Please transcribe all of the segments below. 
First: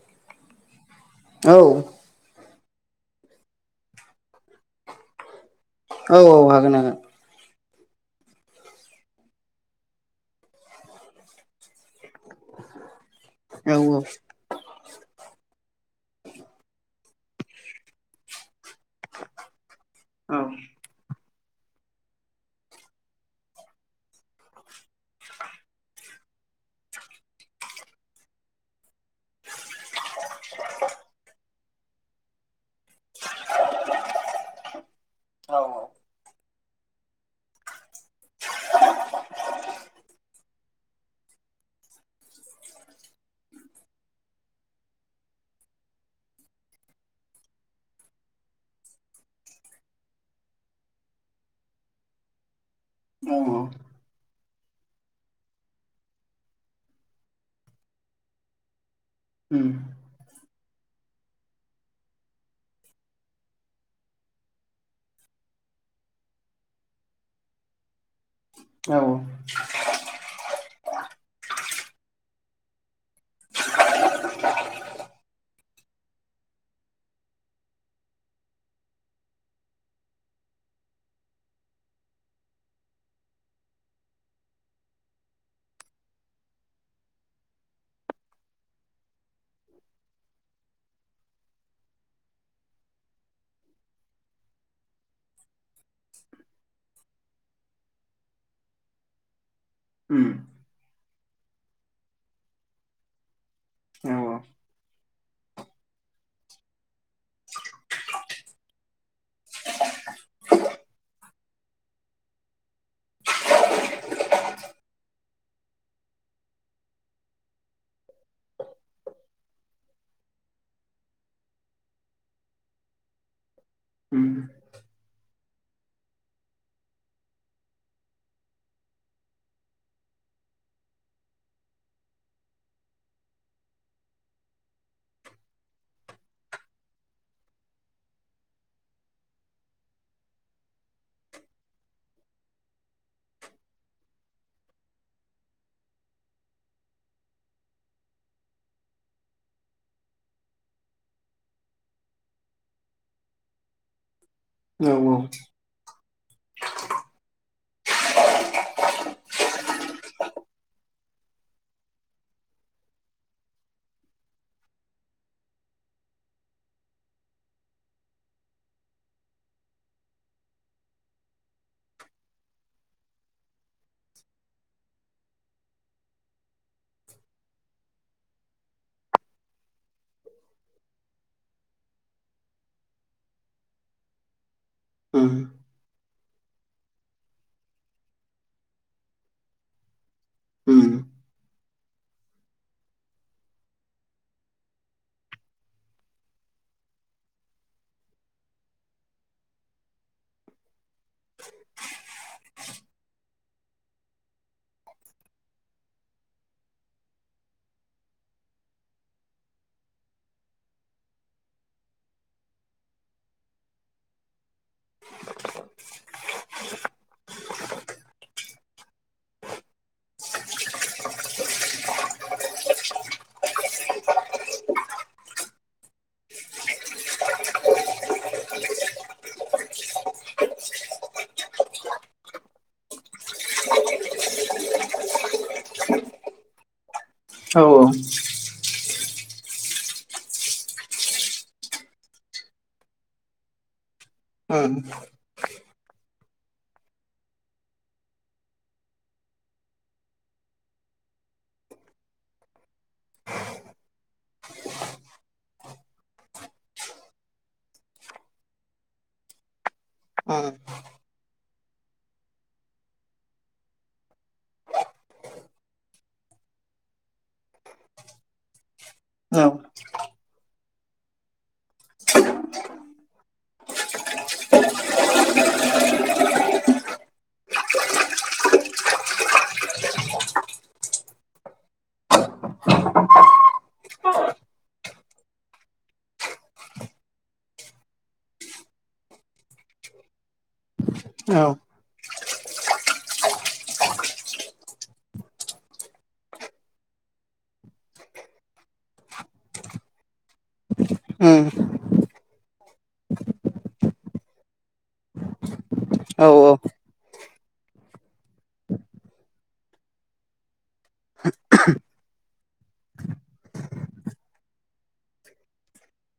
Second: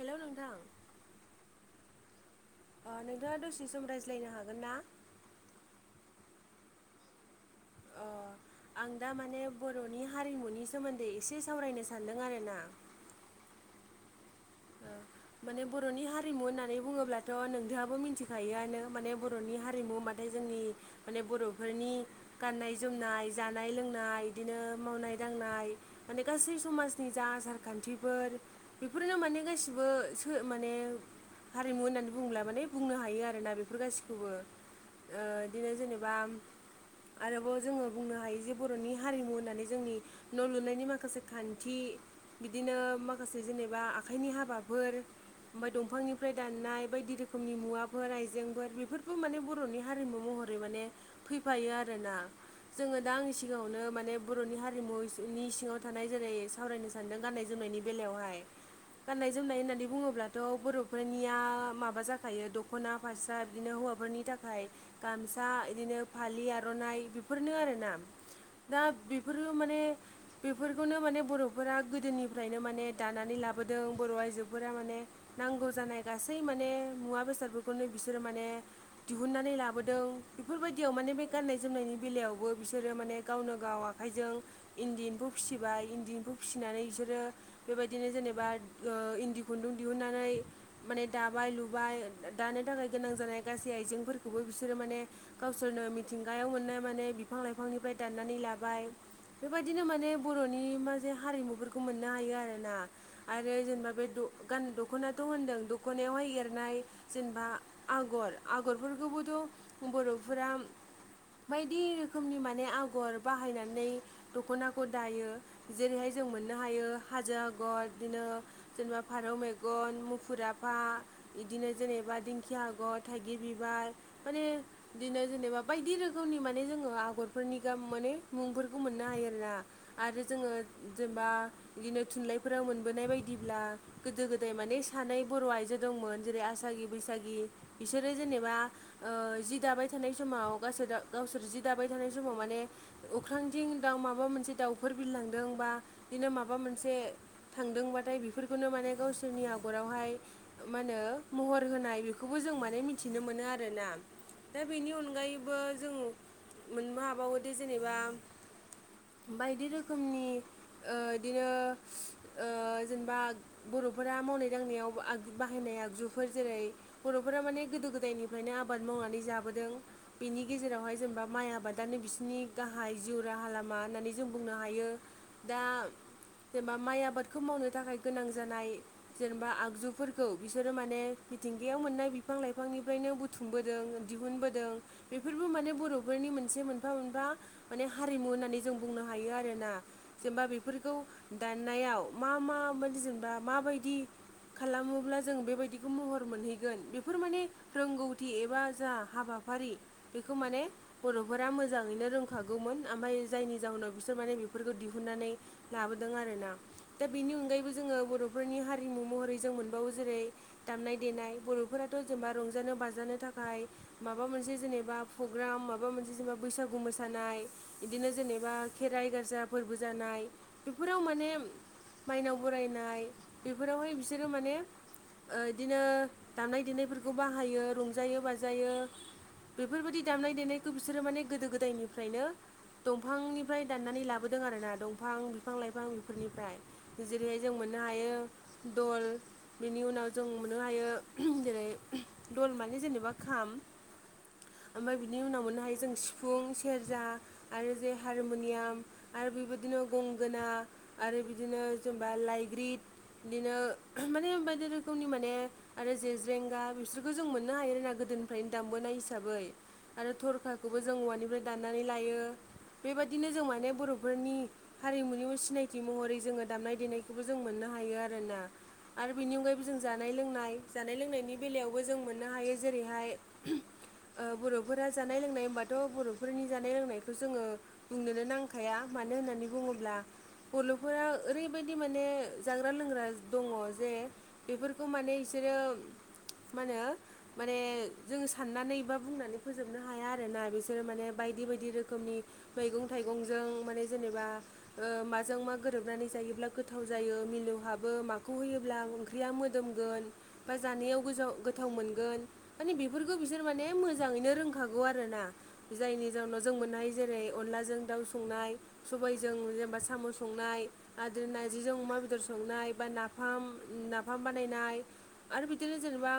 हेल' नोंथां। औ अ नोंथाङा दसे सम रायज्लायनो हागोन ना? औ औ हागोन हागोन। अ आं दा माने बर'नि हारिमुनि सोमोन्दै एसे सावरायनो सान्दों आरो ना? औ। [inaudible] माने बर'नि हारिमु होननानै बुङोब्लाथ' नोंथहाबो मिथिखायोआनो माने बर'नि हारिमु माथो। नाथाय जोंनि माने बर'फोरनि गाननाय जोमनाय जानाय लोंनाय बिदिनो मावनाय दांनाय माने गासै समाजनि जा आसारखान्थिफोर बेफोरनो माने गासिबो माने हारिमु होननानै बुंुला माने बुंनो हायो आरोना बेफोर गासिखौबो बिदिनो जेनेबा आरोबाव जोङो बुंनो हायो जे बर'नि हारिमु होननानै जोंनि न' लुनायनि माखासे खान्थि बिदिनो माखासे जेनेबा आखाइनि हाबाफोर ओमफ्राय दंफांनिफ्राय दाननाय बायदि रोखोमनि मुवाफोर आइजेंफोर बेफोरबो माने बर'नि हारिमु महर रै माने फैफायो आरोना जोङो दा आंनि सिगाङावनो माने बर'नि हारिमुनि सिङाव थानाय जेरै सावरायनो सानदों गाननाय जोमनायनि बेलायावहाय गाननाय उम जोमनाय होननानै बुङोब्ला थ' बर'फोरनिया माबा जाखायो दख'ना फारसा बिदिनो हौवाफोरनि थाखाय गामसा बिदिनो फालि आर'नाइ बेफोरनो आर ना दा औ बेफोरबो माने बेफोरखौनो माने बर'फोरा गोदोनिफ्रायनो माने दानानै लाबोदों बर' आइजोफोरा माने नांगौ जानाय गासै माने मुवा बेसादफोरखौनो बिसोरो माने दिहुननानै लाबोदों बेफोरबायदियाव माने बे गाननाय जोमनायनि बेलायावबो बिसोरो माने गावनो गाव आखाइजों इन्दि एम्फौ फिसिबाय इन्दि एम्फौ फिसिनानै बिसोरो बेबायदिनो जेनेबा इन्दि खुन्दुं दिहुननानै माने दाबाय लुबाय दानो थाखाय गोनां जानाय गासै आइजेंफोरखौबो बिसोरो माने गावसोरनो मिथिंगायाव मोननाय माने बिफां लाइफांनिफ्राय दाननानै लाबाय बेबायदिनो माने उम बर'नि मासे हारिमुफोरखौ मोननो हायो आरोना आरो जेनेबा बे औ गान दख'नाथ' होनदों दखनायावहाय एरनाय जेनेबा आगर आगरफोरखौबोथ' बर'फोरा बायदि रोखोमनि माने आगर बाहायनानै दख'नाखौ दायो जेरैहाय जों मोननो हायो हाजो आगर बिदिनो जेनेबा फारौ मेगन मुफुर आफा बिदिनो जेनेबा दिंखिया हगर थाइगिर बिबार माने बिदिनो जेनेबा बायदि रोखोमनि माने जोङो आगरफोरनि गाब माने मुंफोरखौ मोननो हायो आरोना आरो जोङो जेनेबा बिदिनो थुनलाइफोराव मोन बोनाय बायदिब्ला गोदो गोदाय माने सानै बर' आइजो दंमोन जेरै आसागि बैसागि बिसोरो जेनेबा जि दाबाय थानाय समाव गावसोर गावसोर जि दाबाय थानाय समाव माने अख्रांजोंं दाउ माबा मोनसे दाउफोर बिरलांदों बा बिदिनो माबा मोनसे थांदोंबाथाय बेफोरखौनो माने गावसोरनि आगरावहाय मा होनो महर होनाय बेखौबो जों माने मिथिनो मोनो आरोना दा बेनि अनगायैबो जों मोननो हाबावोदि जेनेबा बायदि रोखोमनि बिदिनो जेनेबा बर'फोरा मावनाय दांनायाव आग बाहायनाय आगजुफोर जेरै बर'फोरा माने गोदो गोदायनिफ्रायनो आबाद मावनानै जाबोदों बेनि गेजेरावहाय जेनेबा माइ आबादानो बिसोरनि गाहाय जिउ राहा लामा होननानै जों बुंनो हायो दा जेनेबा माइ आबादखौ मावनो थाखाय गोनां जानाय जेनेबा आगजुफोरखौ बिसोरो माने मिथिंगायाव मोननाय बिफां लाइफांनिफ्रायनो बुथुमबोदों दिहुनबोदों बेफोरबो माने बर' बेनि मोनसे मोनफा मोनफा माने हारिमु होननानै जों बुंनो हायो आरोना जेनेबा बेफोरखौ दाननायाव मा मा मान जेनेबा माबायदि खालामोब्ला जों बेबायदिखौ महर मोनहैगोन बेफोर माने रोंगौथि एबा जा हाबाफारि बेखौ माने बर'फोरा मोजाङैनो रोंखागौमोन ओमफ्राय जायनि जाउनाव बिसोर माने बेफोरखौ दिहुननानै लाबोदों आरो ना दा बेनि अनगायैबो जोङो बर'फोरनि हारिमु महरै जों मोनबावो जेरै दामनाय देनाय बर'फोराथ' जेनेबा रंजानो बाजानो थाखाय माबा मोनसे जेनेबा प्रग्राम माबा मोनसे जेनेबा बैसागु मोसानाय बिदिनो जेनेबा खेराइ गजा फोरबो जानाय बेफोराव माने माइनाव बरायनाय बेफोरावहाय बिसोरो माने इदिनो दामनाय देनायफोरखौ बाहायो रंजायो बाजायो बेफोरबायदि दामनाय देनायखौ बिसोरो माने गोदो गोदायनिफ्रायनो दंफांनिफ्राय दाननानै लाबोदों आरो ना दंफां बिफां लाइफां बेफोरनिफ्राय जेरैहाय जों मोननो हायो दल बेनि उनाव जों मोननो हायो जेरै दल माने जेनेबा खाम ओमफाय बिनि उनाव मोननो हायो जों सिफुं सेरजा आरो जे हारमुनियाम आरो बेबायदिनो गंगोना आरो बिदिनो जेनबा लाइग्रिद बिदिनो माने बायदि रोखोमनि माने आरो जेेजेंगा बिसोरखौ जों मोननो हायो आरोना गोदोनिफ्रायनो दामबोनाय हिसाबै आरो थरखाखौबो जों औवानिफ्राय दाननानै लायो बेबादिनो जों माने बर'फोरनि हारिमुनि सिनायथि महरै जोङो दामनाय देनायखौबो जों मोननो हायो आरो ना आरो बेनि अनगायैबो जों जानाय लोंनाय जानाय लोंनायनि बेलायावबो जों मोननो हायो जेरैहाय ओ बर'फोरा जानाय लोंनाय होनबाथ' बर'फोरनि जानाय लोंनायखौ जोङो बुंनोनो नांखाया मानो होननानै बुङोब्ला बल'फोरा ओरैबायदि माने जाग्रा लोंग्रा दङ जे बेफोरखौ माने बिसोरो मा होनो माने जोङो साननानै बा बुंनानै फोजोबनो हाया आरोना बिसोरो माने बायदि बायदि रोखोमनि मैगं थाइगंजों माने जेनेबा माजों ओ मा गोरोबनानै जा जायोब्ला गोथाव जायो मिलौहाबो माखौ होयोब्ला ओंख्रिया मोदोमगोन बा जानायाव गोजाव गोथाव मोनगोन माने बेफोरखौ बिसोर माने मोजाङैनो रोंखागौ आरो ना जायनि औ जाउनाव जों मोननाय जेरै अनलाजों दाउ संनाय सबायजों जेनेबा साम' संनाय आदो नारजिजों अमा बेदर संनाय बा नाफाम नाफाम बानायनाय आरो बिदिनो जेनेबा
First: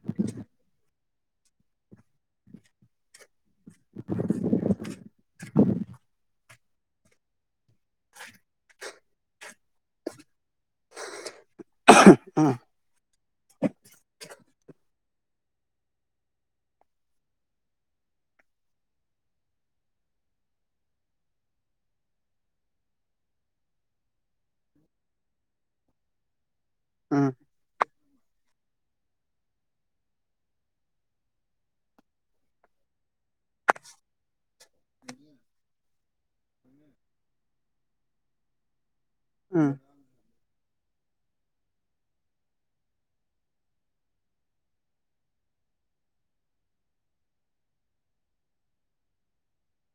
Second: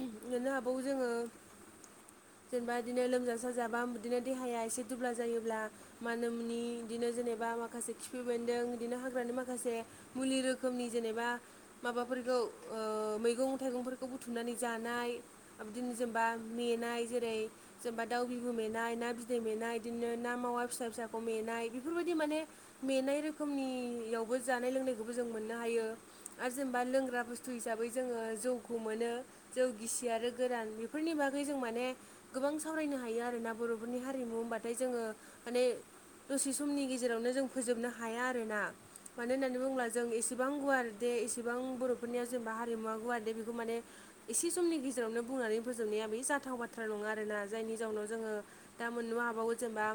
मोननो हाबावो जोङो जेनेबा बिदिनो लोमजा साजाबा बिदिनो देहाया एसे दुब्ला जायोब्ला मा होनोम मनि बिदिनो जेनेबा माखासे खिफि बेन्दों बिदिनो हा हाग्रा माखासे मुलि रोखोमनि जेनेबा माबाफोरखौ उम ओ मैगं थाइगंफोरखौ बुथुमनानै जानाय बिदिनो जेनेबा मेनाय जेरै जेनेबा दाउ बिबु मेनाय ना बिदै मेनाय बिदिनो ना मावा फिसा फिसाखौ मेनाय बेफोरबायदि माने मेनाय रोखोमनियावबो जानाय लोंनायखौबो जों मोननो हायो आरो जेनेबा लोंग्रा उम बुस्थु हिसाबै जोङो जौखौ मोनो जौ गिसि आरो गोरान बेफोरनि बागै जों माने गोबां सावरायनो हायो आरोना बर'फोरनि हारिमु होनबाथाय जोङो माने दसे समनि गेजेरावनो जों फोजोबनो हाया आरो ना मानो होननानै उम बुङोब्ला जों इसेबां गुवार दे एसेबां बर'फोरनिया जेनेबा हारिमुवा गुवार दे बेखौ माने एसे समनि गेजेरावनो बुंनानै फोजोबनाया बे जाथाव बाथ्रा नङा आरोना जायनि जाउनाव जोङो दा मोननोबो हाबावगौ जेनेबा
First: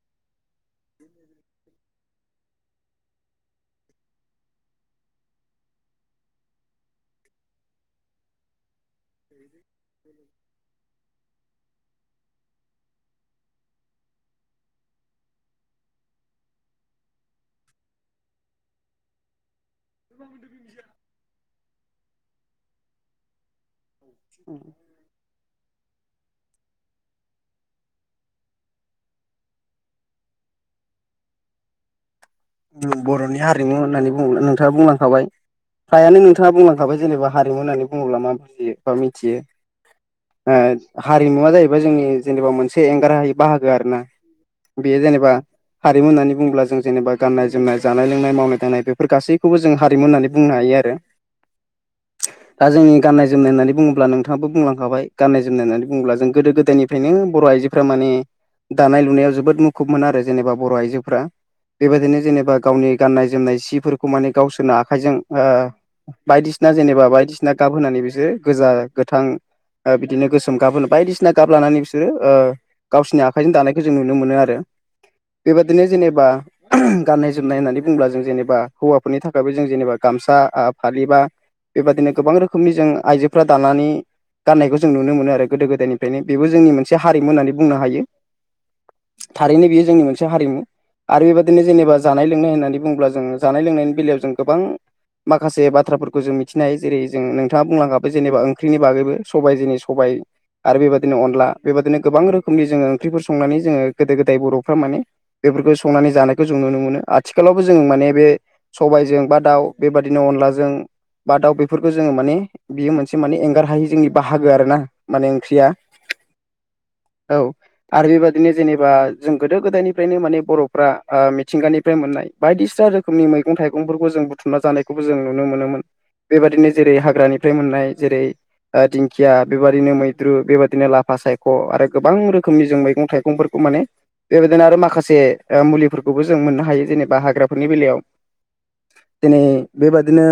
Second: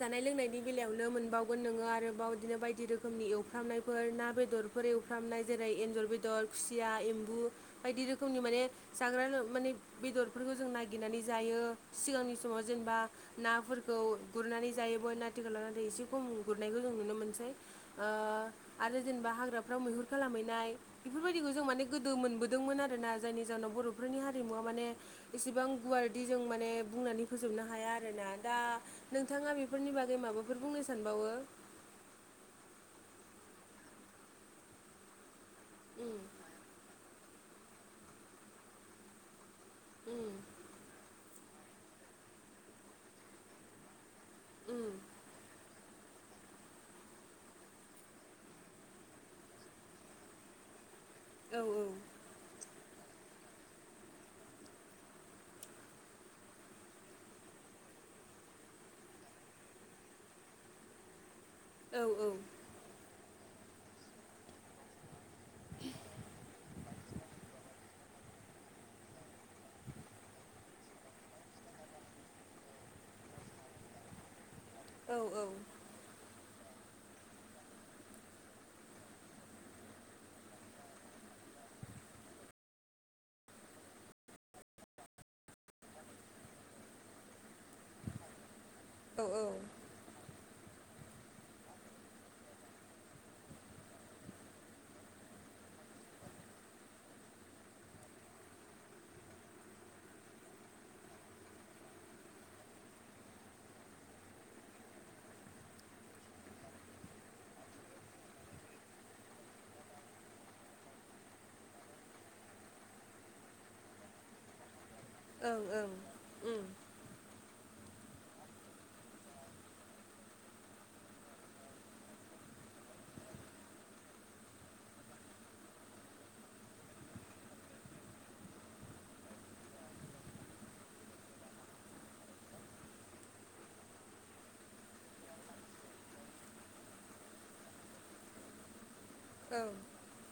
जानाय लोंनायनि बेलायावनो मोनबावगोन नोङो आरोबाव बिदिनो बाय दि रोखोमनि एवफ्रामनायफोर ना बेदरफोर एवफ्रामनाय जेरै एन्जर बेदर खुसिया एम्बु बायदि रोखोमनि माने जाग्रा माने बेदरफोरखौ जों नाय गिरनानै जायो सिगांनि समाव जेनेबा नाफोरखौ गुरनानै जायोमोन ना आथिखालाव नाथाय एसे खम गुरनायखौ जों नुनो मोनसै ओ आरो जेनेबा हाग्राफ्राव मैहुर खालामहैनाय बेफोरबायदिखौ जों माने गोदो मोनबोदोंमोन आरोना जायनि जाहोनाव बर'फोरनि हारिमुवा माने इसेबां गुवारदि जों माने बुंनानै फोजोबनो हाया आरोना दा नोंथाङा बेफोरनि बागै माबाफोर बुंनो सानबावो बर'नि हारिमु होननानै नोंथाङा बुंलांखाबाय उम फ्रायानो नों थाङा बुंलांखाबाय जेनेबा हारिमु होननानै बुङोब्ला मा बुजि बा मिथियो उम हारिमुवा जाहैबाय जोंनि जेनेबा मोनसे एंगार हाय बाहागो आरो ना उम बेयो जेनेबा हारिमु होननानै बुंङोब्ला जों जेनेबा गाननाय जोमनाय जानाय लोंनाय मावनाय दांनाय बेफोर गासैखौबो जों हारिमु होननानै बुंनो हायो आरो। औ औ। दा जोंनि गाननाय जोमनायनानैुङ्ला नोंाङाबो बुंलांखाबाय गाननाय जोमनाय होननानै बुङोब्ला जों गोदो गोदायनिफ्रायनो बर' आइजो फोर्रा माने दानाय लुनायाव जोबोद मुखुब मोनो आरो जेनेबा बर' आइजोफ्रा। औ बेबायदिनो जेनेबा गावनि गाननाय जोमनाय सिफोरखौ माने गावसोरनो आखाइजों बायदिसिना जेनेबा बायदिसिना गाब होनानै बिसोरो गोजा गोथां। बिदिनो गोसोम गाब होनो बायदिसिना गाब लानानै बिसोरो। गावसिोरनि आखाइजों दानायखौ जों नुनो मोनो आरो औ बेबादिनो जेनेबा गाननाय जोमनाय होननानै बुोब्ला जों जेनेबा हौवाफोरनि थाखायबो जों जेनेबा गामसा फालिबा। बेबादिनो गोबां रोखोमनि जों आइजोफ्रा दानानै गाननायखौ जों नुनो मोनो आरो गोदो गोदायनिफ्रायनो बेबो जोंनि मोनसे हारिमु होननानै बुंनो हायो। थारैनो बेयो जोंनि मोनसे हारिमु आरो बेबादि बिदिनो जेनेबा जानाय लोंनाय होननानै बुंङोब्ला जों जानाय लोंनायनि बेलायाव जों गोबां माखासे बाथ्राफोरखौ जों मिथिनायायो जेरै जों नोंथाङा बुंलांङाबो जेनेबा ओंख्रिनि बागैबो सबाय जोंनि सबाय आरो बेबायदिनो अनला बेबायदिनो गोबां रोखोमनि जोङो ओंख्रिफोर संनानै जोङो गोदो गोदाय बर'फ्रा माने बेफोरखौ संनानै जानाय जों नुनो मोनो आथिखालावबो जों माने बे सबायजों बा दाउ बेबादिनो अनलाजों। बा दाउ बेफोरखौ जोङो माने बियो मोनसे माने एंगार हायि जोंनि बाहागो आरो ना? माने औ ओंख्रिया औ आरो बेबादिनो जेनेबा जों गोदो गोदायनिफ्रायनो माने बर'फ्रा। मिथिंगानिफ्राय मोननाय बायदिसिना रोखोमनि मैगं थाइगंफोरखौ जों बुथुमना जानायखौबो जों नुनो मोनोमोन। बेबादिनो जेरै हाग्रानिफ्राय मोननाय जेरै दिंखिया बेबाददिनो मैद्रु बेबदिनो लाफा सायख' आरो गोबां रोखोमनि जों मैगं थाइगंफोरखौ माने बेबायदिनो आरो माखासे मुलि खौबो जों मोननो हायो जेनेबा हाग्राफोरनि बेलायाव दिनै बेबादिनो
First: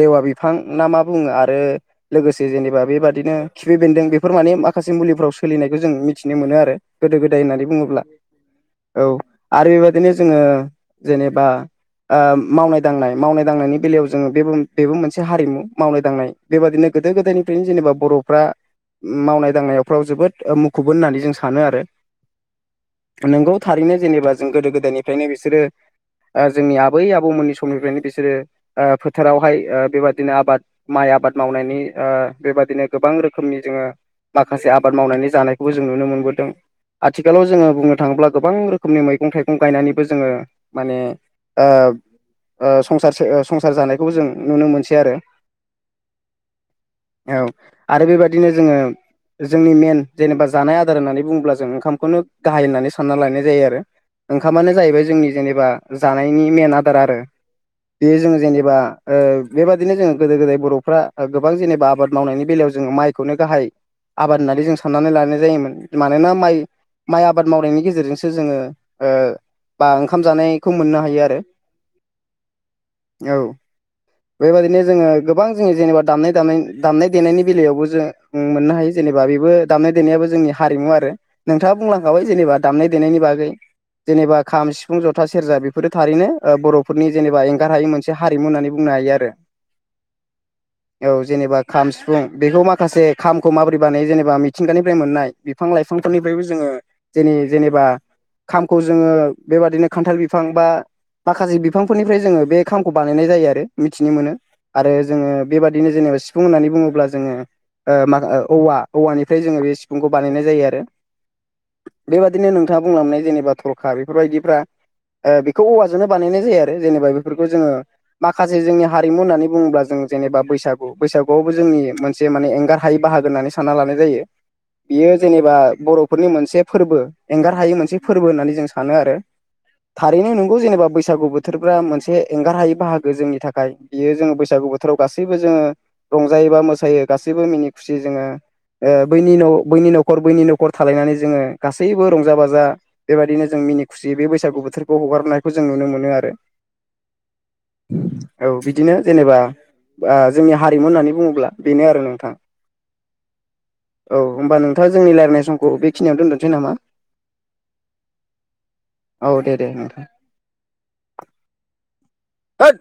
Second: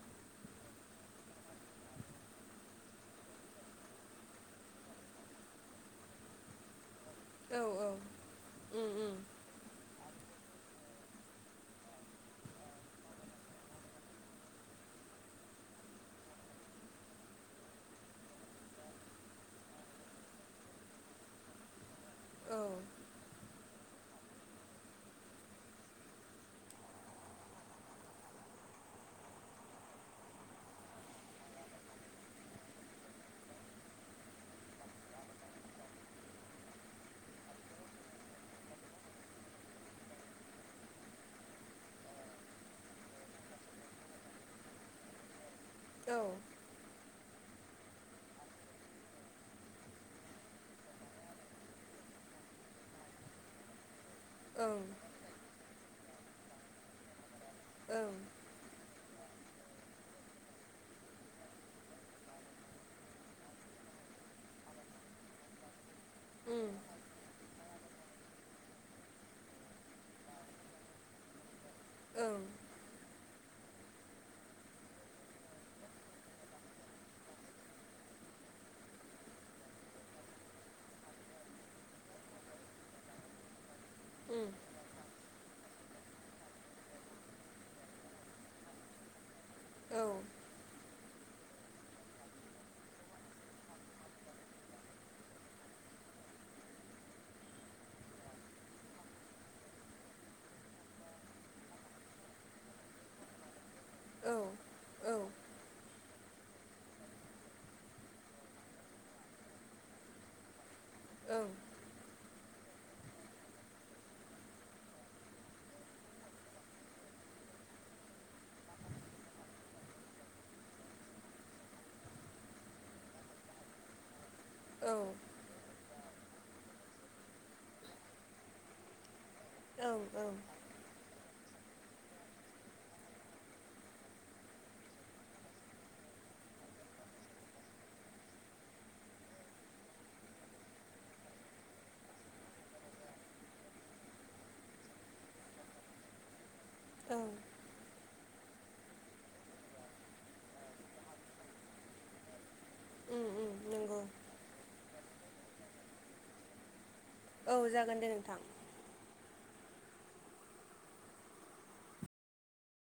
लेवा बिफां ना मा बुङो आरो लोगोसे जेनेबा बेबादिनो खिफि बेन्दों बेफोर माने माखासे मुलिफ्राव सोलिनायखौ जों मिथिनो मोनो आरो। गोदो गोदाय औ होननानै औ बुङोब्ला ओं औ उम आरो बेबायदिनो जोङो जेनेबा। मावनाय दांनाय मावनाय दांनायनि बेलायाव जोङो बेबो बेबो मोनसे हारिमु मावनाय दांनाय। बेबादिनो गोदो गोदायनिफ्रायनो जेनेबा बर'फ्रा मावनाय दांनायफ्राव जोबोद मुखुबबो होननानै जों सानो आरो। ओं नोंगौ थारैनो जेनेबा जों गोदो गोदायनिफ्रायनो बिसोरो जोंनि आबै आबौमोननि समनिफ्रायनो बिसोरो फोथारावहाय बेबादिनो आबाद माइ आबाद मावनायनि बेबादिनो गोबां रोखोमनि जोङो माखासे आबाद मावनानै जानायखौबो जों नुनो मोनबोदों आथिखालाव जोङो बुंनो थाङोब्ला गोबां रोखोमनि मैगं थाइगं। फं गायनानैबो जोङो माने संसारो संसार जानायखौबो जों नुनो मोनसै आरो औ औ आरो बेबायादिनो जोङो। जोंनि मेन जेनेबा जानाय आदार होननानै बुङोब्ला जों ओंखामखौनो गाहाय होननानै सानना लायनाय जायो आरो। ओंखामानो उम जाहैबाय जोंनि जेनेबा जानायनि मेन आदार आरो उम औ ओं बे जों जेनेबा। बेबादिनो जोङो गोदो गोदाय बर'फ्रा गोबां जेनेबा आबाद मावनायनि बेलायाव जोङो माइखौनो गाहाय आबाद होननानै जों साननानै लानाय जायोमोन मानोना माइ उम माइ आबाद मावनायनि गेजेरजोंसो जोङो बा ओंखाम जानायखौ मोननो हायो आरो ओं। औ। बेबायदिनो जोङो गोबां जोङो जेनेबा दामनाय द दामनाय देनायनि बेलायावबो जो मोननो हायो जेनेबा बेबो दामनाय देनायाबो जोंनि हारिमु आरो नोंथाङा बुंलांखाबाय जेनेबा दामनाय देनायनि बागै जेनेबा उम खाम सिफुं जथा सेरजा बेफोरो थारैनो बर'फोरनि जेनेबा एंगार हायै मोनसे हारिमु होननानै बुंनो हायो आरो औ औ जेनेबा खाम सिफुं बेखौ माखासे खामखौ माबोरै बानाय जेनेबा मिथिंगानिफ्राय मोननाय बिफां लाइफांफोरनिफ्रायबो जोङो जेननि जेनेबा खामखौ जोङो बेबादिनो खान्थाल बिफां बा माखासे बिफांफोरनिफ्राय जोङो बे खामखौ बानायनाय जायो आरो मिथिनो मोनो आरो औ जोङो औ बेबादिनो जेनेबा सिफुं होननानै बुङोब्ला जोङो माखा औवा औवानिफ्राय जोङो बे सिफुंखौ बानायनाय जायो आरो औ बेबायादिनो नोंथाङा बुंलांनाय जेनेबा थरखा बेफोरबायदिफ्रा बेखौ औवाजोंनो बानायनाय जायो आरो जेनेबा बेफोरखौ जोङो माखासे जोंनि हारिमु होननानै बुङोब्ला जों जेनेबा बैसागु बैसागुआवबो जोंनि मोनसे माने एंगार हायै बाहागो होन्नानै सानो साना लानाय जायो औ बियो ओं जेनेबा बर'फोरनि मोनसे फोरबो एंगार हायै मोनसे फोरबो होननानै जों सानो आरो थारैनो ओं नंगौ जेनेबा बैसागु बोथोरफा मोनसे एंगार हायै बाहागो गोजोंनि थाखाय बियो जोङो बैसागु बोथोराव गासैबो जोङो रंजायो बा मोसायो गासैबो मिनि खुसि जोङो बैनि बैनि न'खर बैनि न'खर थालायनानै जोङो गासैबो रंजा बाजा बेबायदिनो जों मिनि खुसिय बे बैसागु बोथोरखौ हगारनायखौ जों नुनो मोनो आरो ओं औ बिदिनो जेनेबा जोंनि हारिमु होननानै बुङोब्ला बेनो आरो नोंथां नंगौ औ होमबा नोंथाङा जोंनि रायज्लायनाय समखौ बेखिनियाव दोनथनोसै नामा औ जागोन दे नोंथां औ दे दे नोंथां थोद